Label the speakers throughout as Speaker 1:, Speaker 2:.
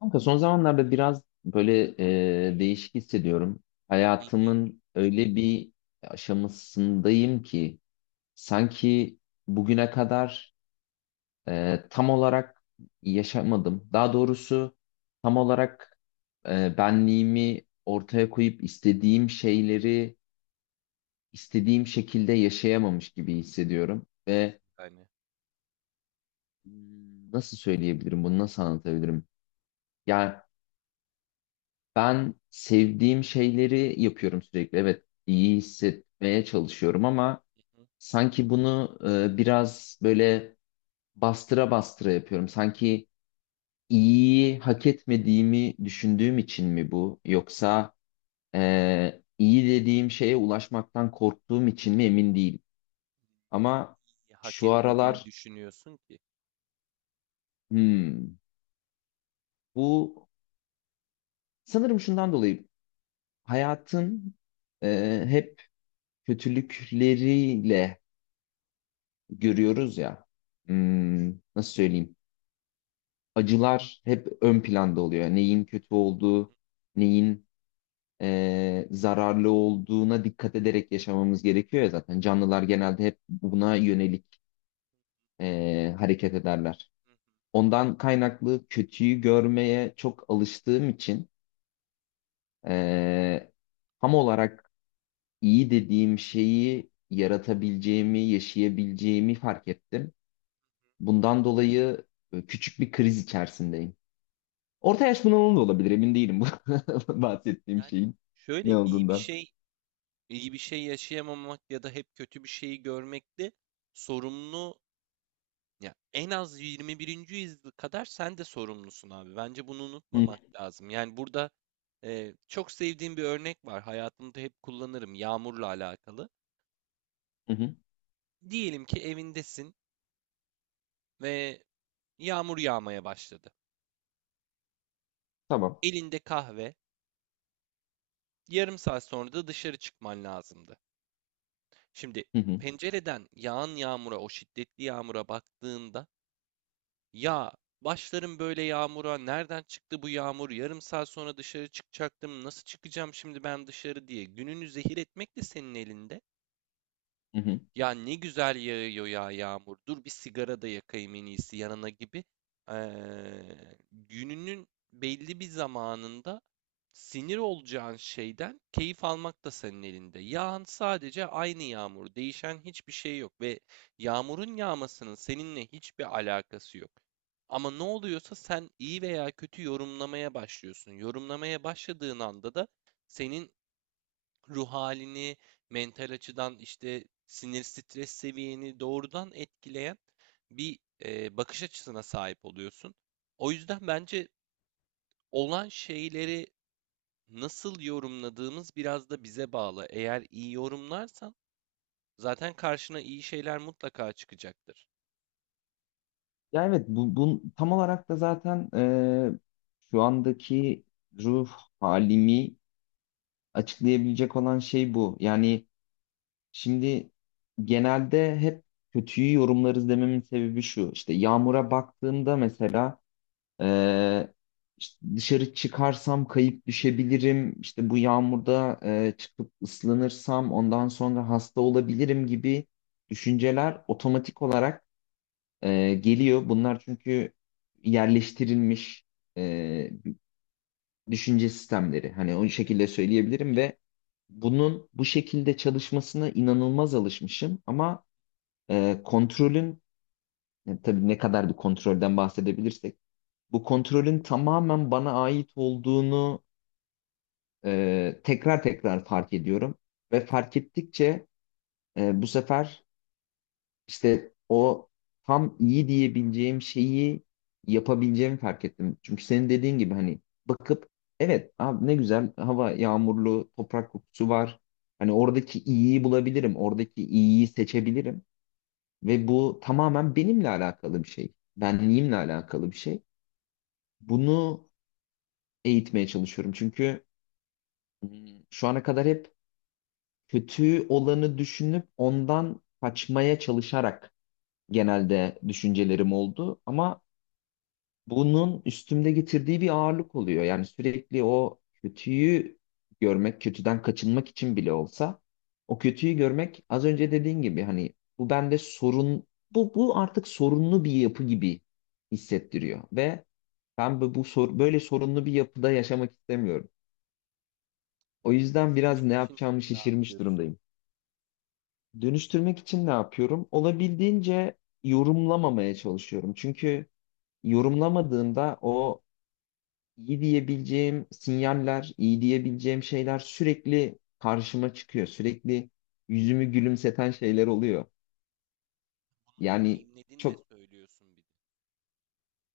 Speaker 1: Kanka son zamanlarda biraz böyle değişik hissediyorum.
Speaker 2: Hı hı.
Speaker 1: Hayatımın öyle bir aşamasındayım ki sanki bugüne kadar tam olarak yaşamadım. Daha doğrusu tam olarak benliğimi ortaya koyup istediğim şeyleri istediğim şekilde yaşayamamış gibi hissediyorum. Ve
Speaker 2: Nasıl yani?
Speaker 1: nasıl söyleyebilirim bunu, nasıl anlatabilirim? Yani ben sevdiğim şeyleri yapıyorum sürekli. Evet,
Speaker 2: Hı
Speaker 1: iyi
Speaker 2: hı.
Speaker 1: hissetmeye çalışıyorum ama
Speaker 2: Hı hı.
Speaker 1: sanki bunu biraz böyle bastıra bastıra yapıyorum. Sanki iyiyi hak etmediğimi düşündüğüm için mi bu? Yoksa iyi dediğim şeye ulaşmaktan korktuğum için mi emin değilim. Ama
Speaker 2: Niye hak
Speaker 1: şu
Speaker 2: etmediğini
Speaker 1: aralar
Speaker 2: düşünüyorsun ki?
Speaker 1: hmm, bu sanırım şundan dolayı hayatın hep kötülükleriyle görüyoruz ya. Hmm, nasıl söyleyeyim? Acılar hep ön planda oluyor. Neyin kötü
Speaker 2: Hı
Speaker 1: olduğu,
Speaker 2: hı.
Speaker 1: neyin zararlı olduğuna dikkat ederek yaşamamız gerekiyor ya zaten. Canlılar genelde hep buna yönelik hareket ederler.
Speaker 2: Hı hı.
Speaker 1: Ondan kaynaklı kötüyü görmeye çok alıştığım için eee tam olarak iyi dediğim şeyi yaratabileceğimi, yaşayabileceğimi fark ettim. Bundan dolayı küçük bir kriz içerisindeyim. Orta yaş bunalımı da olabilir emin değilim bu bahsettiğim
Speaker 2: Yani,
Speaker 1: şeyin ne
Speaker 2: şöyle iyi bir
Speaker 1: olduğundan.
Speaker 2: şey, iyi bir şey yaşayamamak ya da hep kötü bir şeyi görmekte sorumlu, ya en az 21. yüzyıl kadar sen de sorumlusun abi. Bence bunu
Speaker 1: Hı hı,
Speaker 2: unutmamak lazım. Yani burada çok sevdiğim bir örnek var. Hayatımda hep kullanırım yağmurla alakalı.
Speaker 1: hı hı.
Speaker 2: Diyelim ki evindesin ve yağmur yağmaya başladı.
Speaker 1: Tamam.
Speaker 2: Elinde kahve. Yarım saat sonra da dışarı çıkman lazımdı. Şimdi
Speaker 1: Hı hı,
Speaker 2: pencereden yağan yağmura, o şiddetli yağmura baktığında, ya başlarım böyle yağmura, nereden çıktı bu yağmur? Yarım saat sonra dışarı çıkacaktım. Nasıl çıkacağım şimdi ben dışarı diye gününü zehir etmek de senin elinde.
Speaker 1: hı hı.
Speaker 2: Ya ne güzel yağıyor ya yağmur. Dur bir sigara da yakayım en iyisi yanına gibi. Gününün belli bir zamanında sinir olacağın şeyden keyif almak da senin elinde. Yağan sadece aynı yağmur. Değişen hiçbir şey yok ve yağmurun yağmasının seninle hiçbir alakası yok. Ama ne oluyorsa sen iyi veya kötü yorumlamaya başlıyorsun. Yorumlamaya başladığın anda da senin ruh halini, mental açıdan işte sinir stres seviyeni doğrudan etkileyen bir bakış açısına sahip oluyorsun. O yüzden bence olan şeyleri nasıl yorumladığımız biraz da bize bağlı. Eğer iyi yorumlarsan zaten karşına iyi şeyler mutlaka çıkacaktır.
Speaker 1: Ya evet bu tam olarak da zaten şu andaki ruh halimi açıklayabilecek olan şey bu. Yani şimdi genelde hep kötüyü yorumlarız dememin sebebi şu. İşte Yağmur'a baktığımda mesela Ee, işte dışarı çıkarsam kayıp düşebilirim. İşte bu yağmurda çıkıp ıslanırsam ondan sonra hasta olabilirim gibi düşünceler otomatik olarak geliyor. Bunlar çünkü yerleştirilmiş e, düşünce sistemleri. Hani o şekilde söyleyebilirim
Speaker 2: Evet,
Speaker 1: ve bunun bu şekilde çalışmasına inanılmaz alışmışım ama kontrolün tabii ne kadar bir kontrolden bahsedebilirsek bu kontrolün tamamen bana ait olduğunu tekrar tekrar fark ediyorum. Ve fark ettikçe bu sefer işte o tam iyi diyebileceğim şeyi yapabileceğimi fark ettim. Çünkü senin dediğin gibi hani bakıp evet abi ne güzel hava, yağmurlu toprak kokusu var. Hani oradaki iyiyi bulabilirim, oradaki iyiyi seçebilirim. Ve bu tamamen benimle alakalı bir şey. Benliğimle alakalı bir şey. Bunu eğitmeye çalışıyorum. Çünkü şu ana kadar hep kötü olanı düşünüp ondan kaçmaya çalışarak genelde düşüncelerim oldu. Ama bunun üstümde getirdiği bir ağırlık oluyor. Yani sürekli o kötüyü görmek, kötüden kaçınmak için bile olsa o kötüyü görmek az önce dediğin gibi hani bu bende sorun, bu artık sorunlu bir yapı gibi hissettiriyor ve ben böyle sorunlu bir yapıda yaşamak istemiyorum. O
Speaker 2: peki
Speaker 1: yüzden biraz
Speaker 2: dönüştürmek
Speaker 1: ne
Speaker 2: için
Speaker 1: yapacağımı
Speaker 2: ne
Speaker 1: şaşırmış
Speaker 2: yapıyorsun?
Speaker 1: durumdayım. Dönüştürmek için ne yapıyorum? Olabildiğince yorumlamamaya çalışıyorum. Çünkü yorumlamadığımda o iyi diyebileceğim sinyaller, iyi diyebileceğim şeyler sürekli karşıma çıkıyor. Sürekli yüzümü gülümseten şeyler oluyor. Yani
Speaker 2: Deneyimledin de
Speaker 1: çok
Speaker 2: söylüyorsun bir de.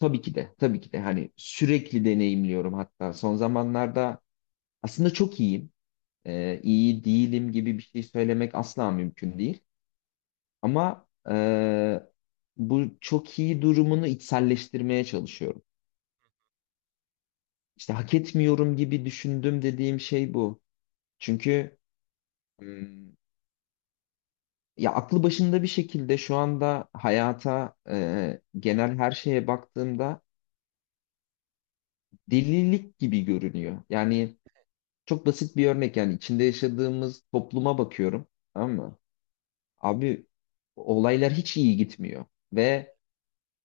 Speaker 1: tabii ki de hani sürekli deneyimliyorum, hatta son zamanlarda aslında çok iyiyim. İyi değilim gibi bir şey söylemek asla mümkün değil. Ama bu çok iyi durumunu içselleştirmeye çalışıyorum. İşte hak etmiyorum gibi düşündüm dediğim şey bu. Çünkü hmm, ya aklı başında bir şekilde şu anda hayata genel her şeye baktığımda delilik gibi görünüyor. Yani çok basit bir örnek, yani içinde yaşadığımız topluma bakıyorum. Tamam mı? Abi olaylar hiç iyi gitmiyor ve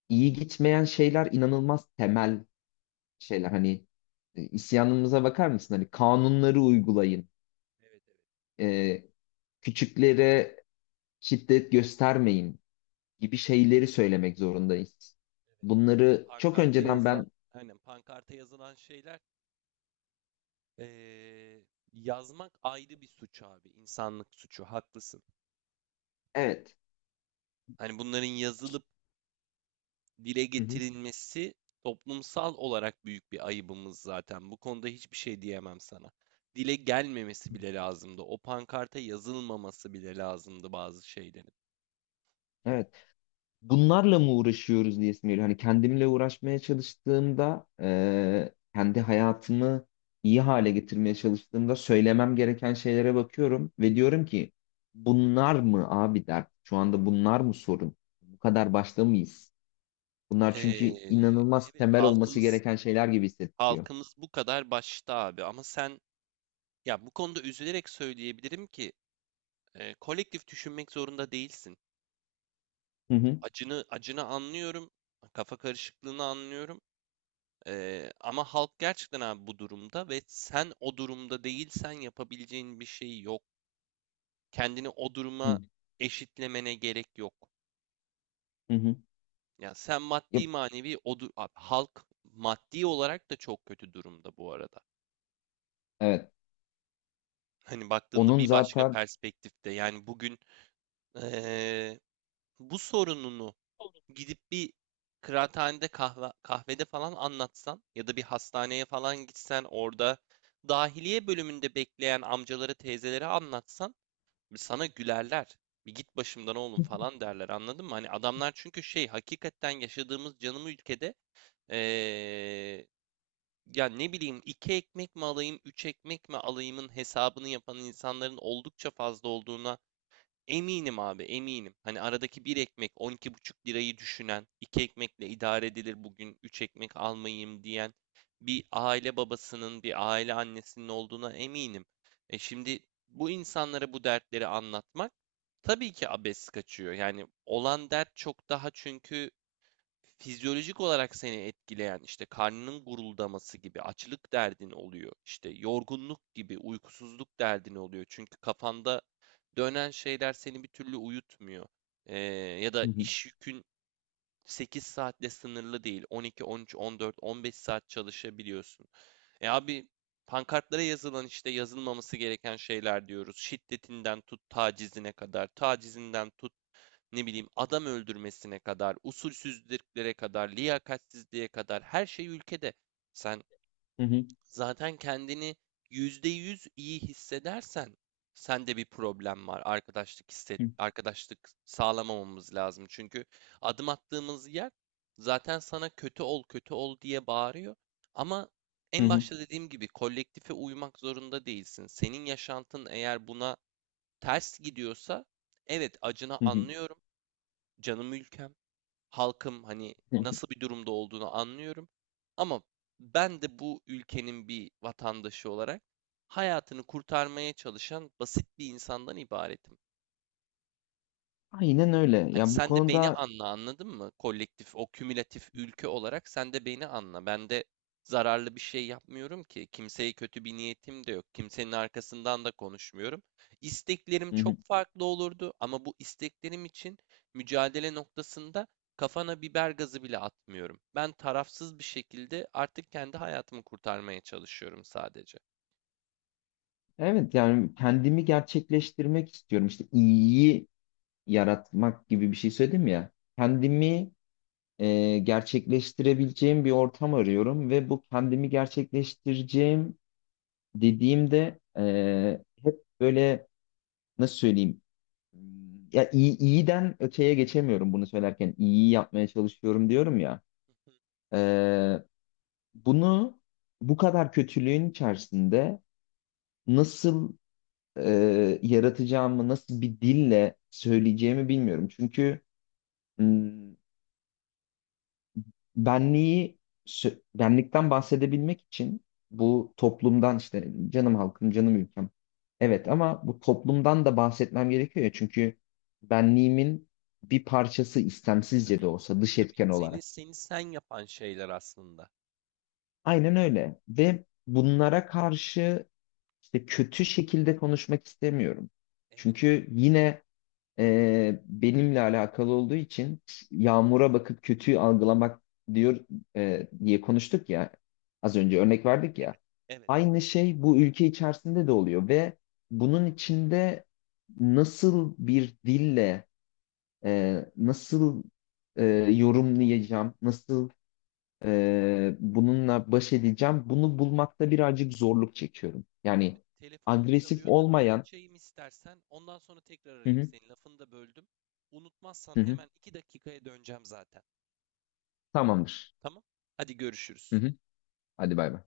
Speaker 1: iyi gitmeyen şeyler inanılmaz temel şeyler hani isyanımıza bakar mısın? Hani kanunları uygulayın,
Speaker 2: Evet, evet,
Speaker 1: e, küçüklere şiddet göstermeyin gibi şeyleri söylemek zorundayız.
Speaker 2: evet. Yani
Speaker 1: Bunları çok
Speaker 2: pankarta
Speaker 1: önceden ben
Speaker 2: yazılan, aynen pankarta yazılan şeyler, Ee, yazmak ayrı bir suç abi. İnsanlık suçu. Haklısın.
Speaker 1: evet,
Speaker 2: Hani bunların yazılıp dile
Speaker 1: hı hı,
Speaker 2: getirilmesi toplumsal olarak büyük bir ayıbımız zaten. Bu konuda hiçbir şey diyemem sana. Dile gelmemesi bile lazımdı. O pankarta yazılmaması bile lazımdı bazı şeylerin.
Speaker 1: evet. Bunlarla mı uğraşıyoruz diye geliyor. Hani kendimle uğraşmaya çalıştığımda, kendi hayatımı iyi hale getirmeye çalıştığımda söylemem gereken şeylere bakıyorum ve diyorum ki bunlar mı abi dert? Şu anda bunlar mı sorun? Bu kadar başta mıyız? Bunlar çünkü
Speaker 2: Ee,
Speaker 1: inanılmaz
Speaker 2: evet,
Speaker 1: temel olması
Speaker 2: halkımız
Speaker 1: gereken şeyler gibi hissettiriyor.
Speaker 2: halkımız bu kadar başta abi, ama sen, ya bu konuda üzülerek söyleyebilirim ki kolektif düşünmek zorunda değilsin.
Speaker 1: Hı hı.
Speaker 2: Acını acını anlıyorum. Kafa karışıklığını anlıyorum. Ama halk gerçekten abi bu durumda ve sen o durumda değilsen yapabileceğin bir şey yok. Kendini o
Speaker 1: Hı
Speaker 2: duruma eşitlemene gerek yok.
Speaker 1: hı. Hı.
Speaker 2: Ya sen maddi
Speaker 1: Yap-
Speaker 2: manevi abi halk maddi olarak da çok kötü durumda bu arada.
Speaker 1: evet.
Speaker 2: Hani baktığında
Speaker 1: Onun
Speaker 2: bir başka
Speaker 1: zaten
Speaker 2: perspektifte, yani bugün ee, bu sorununu gidip bir kıraathanede kahve, kahvede falan anlatsan ya da bir hastaneye falan gitsen, orada dahiliye bölümünde bekleyen amcaları teyzelere anlatsan sana gülerler. Bir git başımdan oğlum falan derler, anladın mı? Hani adamlar çünkü şey, hakikaten yaşadığımız canım ülkede ee, ya ne bileyim, iki ekmek mi alayım üç ekmek mi alayımın hesabını yapan insanların oldukça fazla olduğuna eminim abi, eminim. Hani aradaki bir ekmek 12,5 lirayı düşünen, iki ekmekle idare edilir bugün, üç ekmek almayayım diyen bir aile babasının, bir aile annesinin olduğuna eminim. E şimdi bu insanlara bu dertleri anlatmak tabii ki abes kaçıyor. Yani olan dert çok daha, çünkü fizyolojik olarak seni etkileyen işte karnının guruldaması gibi açlık derdin oluyor. İşte yorgunluk gibi uykusuzluk derdin oluyor. Çünkü kafanda dönen şeyler seni bir türlü uyutmuyor. Ee, Ya
Speaker 1: hı
Speaker 2: da
Speaker 1: hı.
Speaker 2: iş yükün 8 saatle sınırlı değil. On, on iki, on üç, on dört, on beş saat çalışabiliyorsun. E abi, pankartlara yazılan işte yazılmaması gereken şeyler diyoruz. Şiddetinden tut tacizine kadar, tacizinden tut ne bileyim adam öldürmesine kadar, usulsüzlüklere kadar, liyakatsizliğe kadar her şey ülkede. Sen
Speaker 1: Hı hı.
Speaker 2: zaten kendini %100 iyi hissedersen sende bir problem var. Arkadaşlık hisset,
Speaker 1: Hı
Speaker 2: arkadaşlık sağlamamamız lazım. Çünkü adım attığımız yer zaten sana kötü ol, kötü ol diye bağırıyor. Ama en
Speaker 1: hı.
Speaker 2: başta dediğim gibi kolektife uymak zorunda değilsin. Senin yaşantın eğer buna ters gidiyorsa, evet, acına
Speaker 1: Hı hı.
Speaker 2: anlıyorum. Canım ülkem, halkım, hani
Speaker 1: Hı hı.
Speaker 2: nasıl bir durumda olduğunu anlıyorum. Ama ben de bu ülkenin bir vatandaşı olarak hayatını kurtarmaya çalışan basit bir insandan ibaretim.
Speaker 1: Aynen öyle.
Speaker 2: Hani
Speaker 1: Ya bu
Speaker 2: sen de beni
Speaker 1: konuda
Speaker 2: anla, anladın mı? Kolektif, o kümülatif ülke olarak sen de beni anla. Ben de zararlı bir şey yapmıyorum ki. Kimseye kötü bir niyetim de yok. Kimsenin arkasından da konuşmuyorum. İsteklerim
Speaker 1: hı hı.
Speaker 2: çok farklı olurdu ama bu isteklerim için mücadele noktasında kafana biber gazı bile atmıyorum. Ben tarafsız bir şekilde artık kendi hayatımı kurtarmaya çalışıyorum sadece.
Speaker 1: Evet yani kendimi gerçekleştirmek istiyorum. İşte iyiyi yaratmak gibi bir şey söyledim ya. Kendimi gerçekleştirebileceğim bir ortam arıyorum ve bu kendimi gerçekleştireceğim dediğimde hep böyle nasıl söyleyeyim? Ya iyi, iyiden öteye geçemiyorum bunu söylerken. İyiyi yapmaya çalışıyorum diyorum ya.
Speaker 2: Hı.
Speaker 1: Ee, bunu bu kadar kötülüğün içerisinde nasıl yaratacağımı, nasıl bir dille söyleyeceğimi bilmiyorum. Çünkü hmm, benliği benlikten bahsedebilmek için bu toplumdan, işte canım halkım, canım ülkem. Evet ama bu toplumdan da bahsetmem gerekiyor ya çünkü benliğimin bir parçası, istemsizce
Speaker 2: Tabii
Speaker 1: de
Speaker 2: ki,
Speaker 1: olsa dış
Speaker 2: tabii ki.
Speaker 1: etken
Speaker 2: Seni
Speaker 1: olarak.
Speaker 2: seni sen yapan şeyler aslında.
Speaker 1: Aynen öyle ve bunlara karşı işte kötü şekilde konuşmak istemiyorum.
Speaker 2: Evet,
Speaker 1: Çünkü yine benimle alakalı olduğu için yağmura bakıp kötüyü algılamak diyor diye konuştuk ya, az
Speaker 2: evet,
Speaker 1: önce örnek verdik ya,
Speaker 2: evet, evet.
Speaker 1: aynı şey bu ülke içerisinde de oluyor ve bunun içinde nasıl bir dille nasıl e, yorumlayacağım, nasıl bununla baş edeceğim, bunu bulmakta birazcık zorluk çekiyorum,
Speaker 2: Abi
Speaker 1: yani
Speaker 2: telefonum
Speaker 1: agresif
Speaker 2: çalıyor da bir
Speaker 1: olmayan.
Speaker 2: açayım istersen. Ondan sonra tekrar
Speaker 1: Hı
Speaker 2: arayayım
Speaker 1: hı,
Speaker 2: seni. Lafını da böldüm. Unutmazsan
Speaker 1: hı hı,
Speaker 2: hemen iki dakikaya döneceğim zaten.
Speaker 1: tamamdır.
Speaker 2: Tamam? Hadi
Speaker 1: Hı
Speaker 2: görüşürüz.
Speaker 1: hı, hadi bay bay.